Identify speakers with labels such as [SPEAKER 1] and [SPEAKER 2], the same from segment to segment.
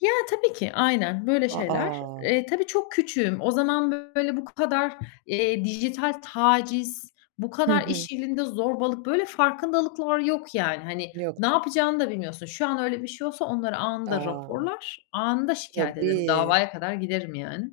[SPEAKER 1] Ya, tabii ki. Aynen, böyle
[SPEAKER 2] A,
[SPEAKER 1] şeyler.
[SPEAKER 2] a!
[SPEAKER 1] Eee, tabii çok küçüğüm. O zaman böyle bu kadar, eee, dijital taciz, bu
[SPEAKER 2] Hı
[SPEAKER 1] kadar
[SPEAKER 2] hı.
[SPEAKER 1] iş yerinde zorbalık, böyle farkındalıklar yok yani. Hani, ne
[SPEAKER 2] Yoktu.
[SPEAKER 1] yapacağını da bilmiyorsun. Şu an öyle bir şey olsa onları anında
[SPEAKER 2] A.
[SPEAKER 1] raporlar, anında şikâyet ederim;
[SPEAKER 2] Tabii.
[SPEAKER 1] davaya kadar giderim yani.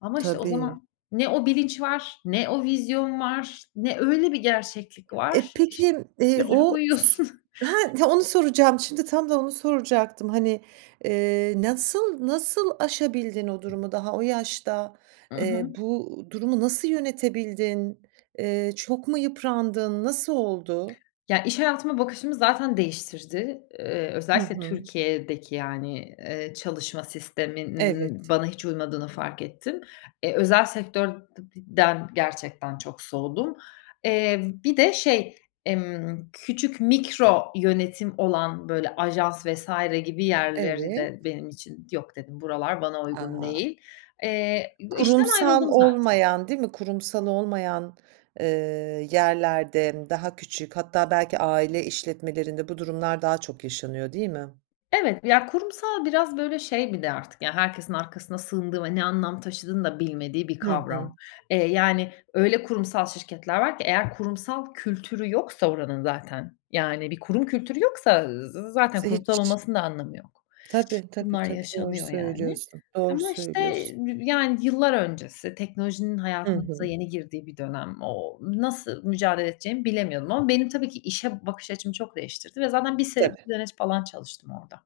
[SPEAKER 1] Ama, işte, o
[SPEAKER 2] Tabii.
[SPEAKER 1] zaman ne o bilinç var, ne o vizyon var, ne öyle bir gerçeklik
[SPEAKER 2] E,
[SPEAKER 1] var. İşte,
[SPEAKER 2] peki, eee,
[SPEAKER 1] üzülüp
[SPEAKER 2] o s
[SPEAKER 1] uyuyorsun.
[SPEAKER 2] ha, onu soracağım. Şimdi tam da onu soracaktım. Hani, eee, nasıl, nasıl aşabildin o durumu daha o yaşta?
[SPEAKER 1] I hı.
[SPEAKER 2] Eee, bu durumu nasıl yönetebildin? Eee, çok mu yıprandın? Nasıl oldu?
[SPEAKER 1] Ya, iş hayatıma bakışımı zaten değiştirdi. Eee,
[SPEAKER 2] Hı
[SPEAKER 1] özellikle
[SPEAKER 2] hı.
[SPEAKER 1] Türkiye'deki, yani, eee, çalışma sisteminin
[SPEAKER 2] Evet.
[SPEAKER 1] bana hiç uymadığını fark ettim. E, özel sektör de di den gerçekten çok soğudum. Eee, bir de şey, emm, küçük mikro yönetim olan, böyle, ajans vs. gibi
[SPEAKER 2] Evet.
[SPEAKER 1] yerleri de
[SPEAKER 2] Evet.
[SPEAKER 1] benim için, "Yok," dedim, "buralar bana uygun
[SPEAKER 2] A!
[SPEAKER 1] değil." Eee, bu işten
[SPEAKER 2] Kurumsal
[SPEAKER 1] ayrıldım zaten.
[SPEAKER 2] olmayan değil mi? Kurumsal olmayan, eee, yerlerde daha küçük hatta belki aile işletmelerinde bu durumlar daha çok yaşanıyor değil mi?
[SPEAKER 1] Evet. Ya, kurumsal biraz, böyle, şey bir de artık, yani, herkesin arkasına sığındığı ve ne anlam taşıdığını da bilmediği bir
[SPEAKER 2] Hı hı.
[SPEAKER 1] kavram. Eee, yani öyle kurumsal şirketler var ki eğer kurumsal kültürü yoksa oranın, zaten, yani bir kurum kültürü yoksa z zaten
[SPEAKER 2] Ze
[SPEAKER 1] kurumsal
[SPEAKER 2] hiç.
[SPEAKER 1] olmasının da anlamı yok.
[SPEAKER 2] Tabii, tabii,
[SPEAKER 1] Bunlar
[SPEAKER 2] tabii, doğru
[SPEAKER 1] yaşanıyor yani.
[SPEAKER 2] söylüyorsun. Doğru
[SPEAKER 1] Ama, işte,
[SPEAKER 2] söylüyorsun.
[SPEAKER 1] [unintelligible] yani, yıllar öncesi, teknolojinin
[SPEAKER 2] Hı
[SPEAKER 1] hayatımıza
[SPEAKER 2] hı.
[SPEAKER 1] yeni girdiği bir dönem. Ooo, nasıl mücadele edeceğimi bilemiyordum ama benim tabii ki işe bakış açımı çok değiştirdi ve zaten 1 se
[SPEAKER 2] Tabii.
[SPEAKER 1] [unintelligible] falan çalıştım orada.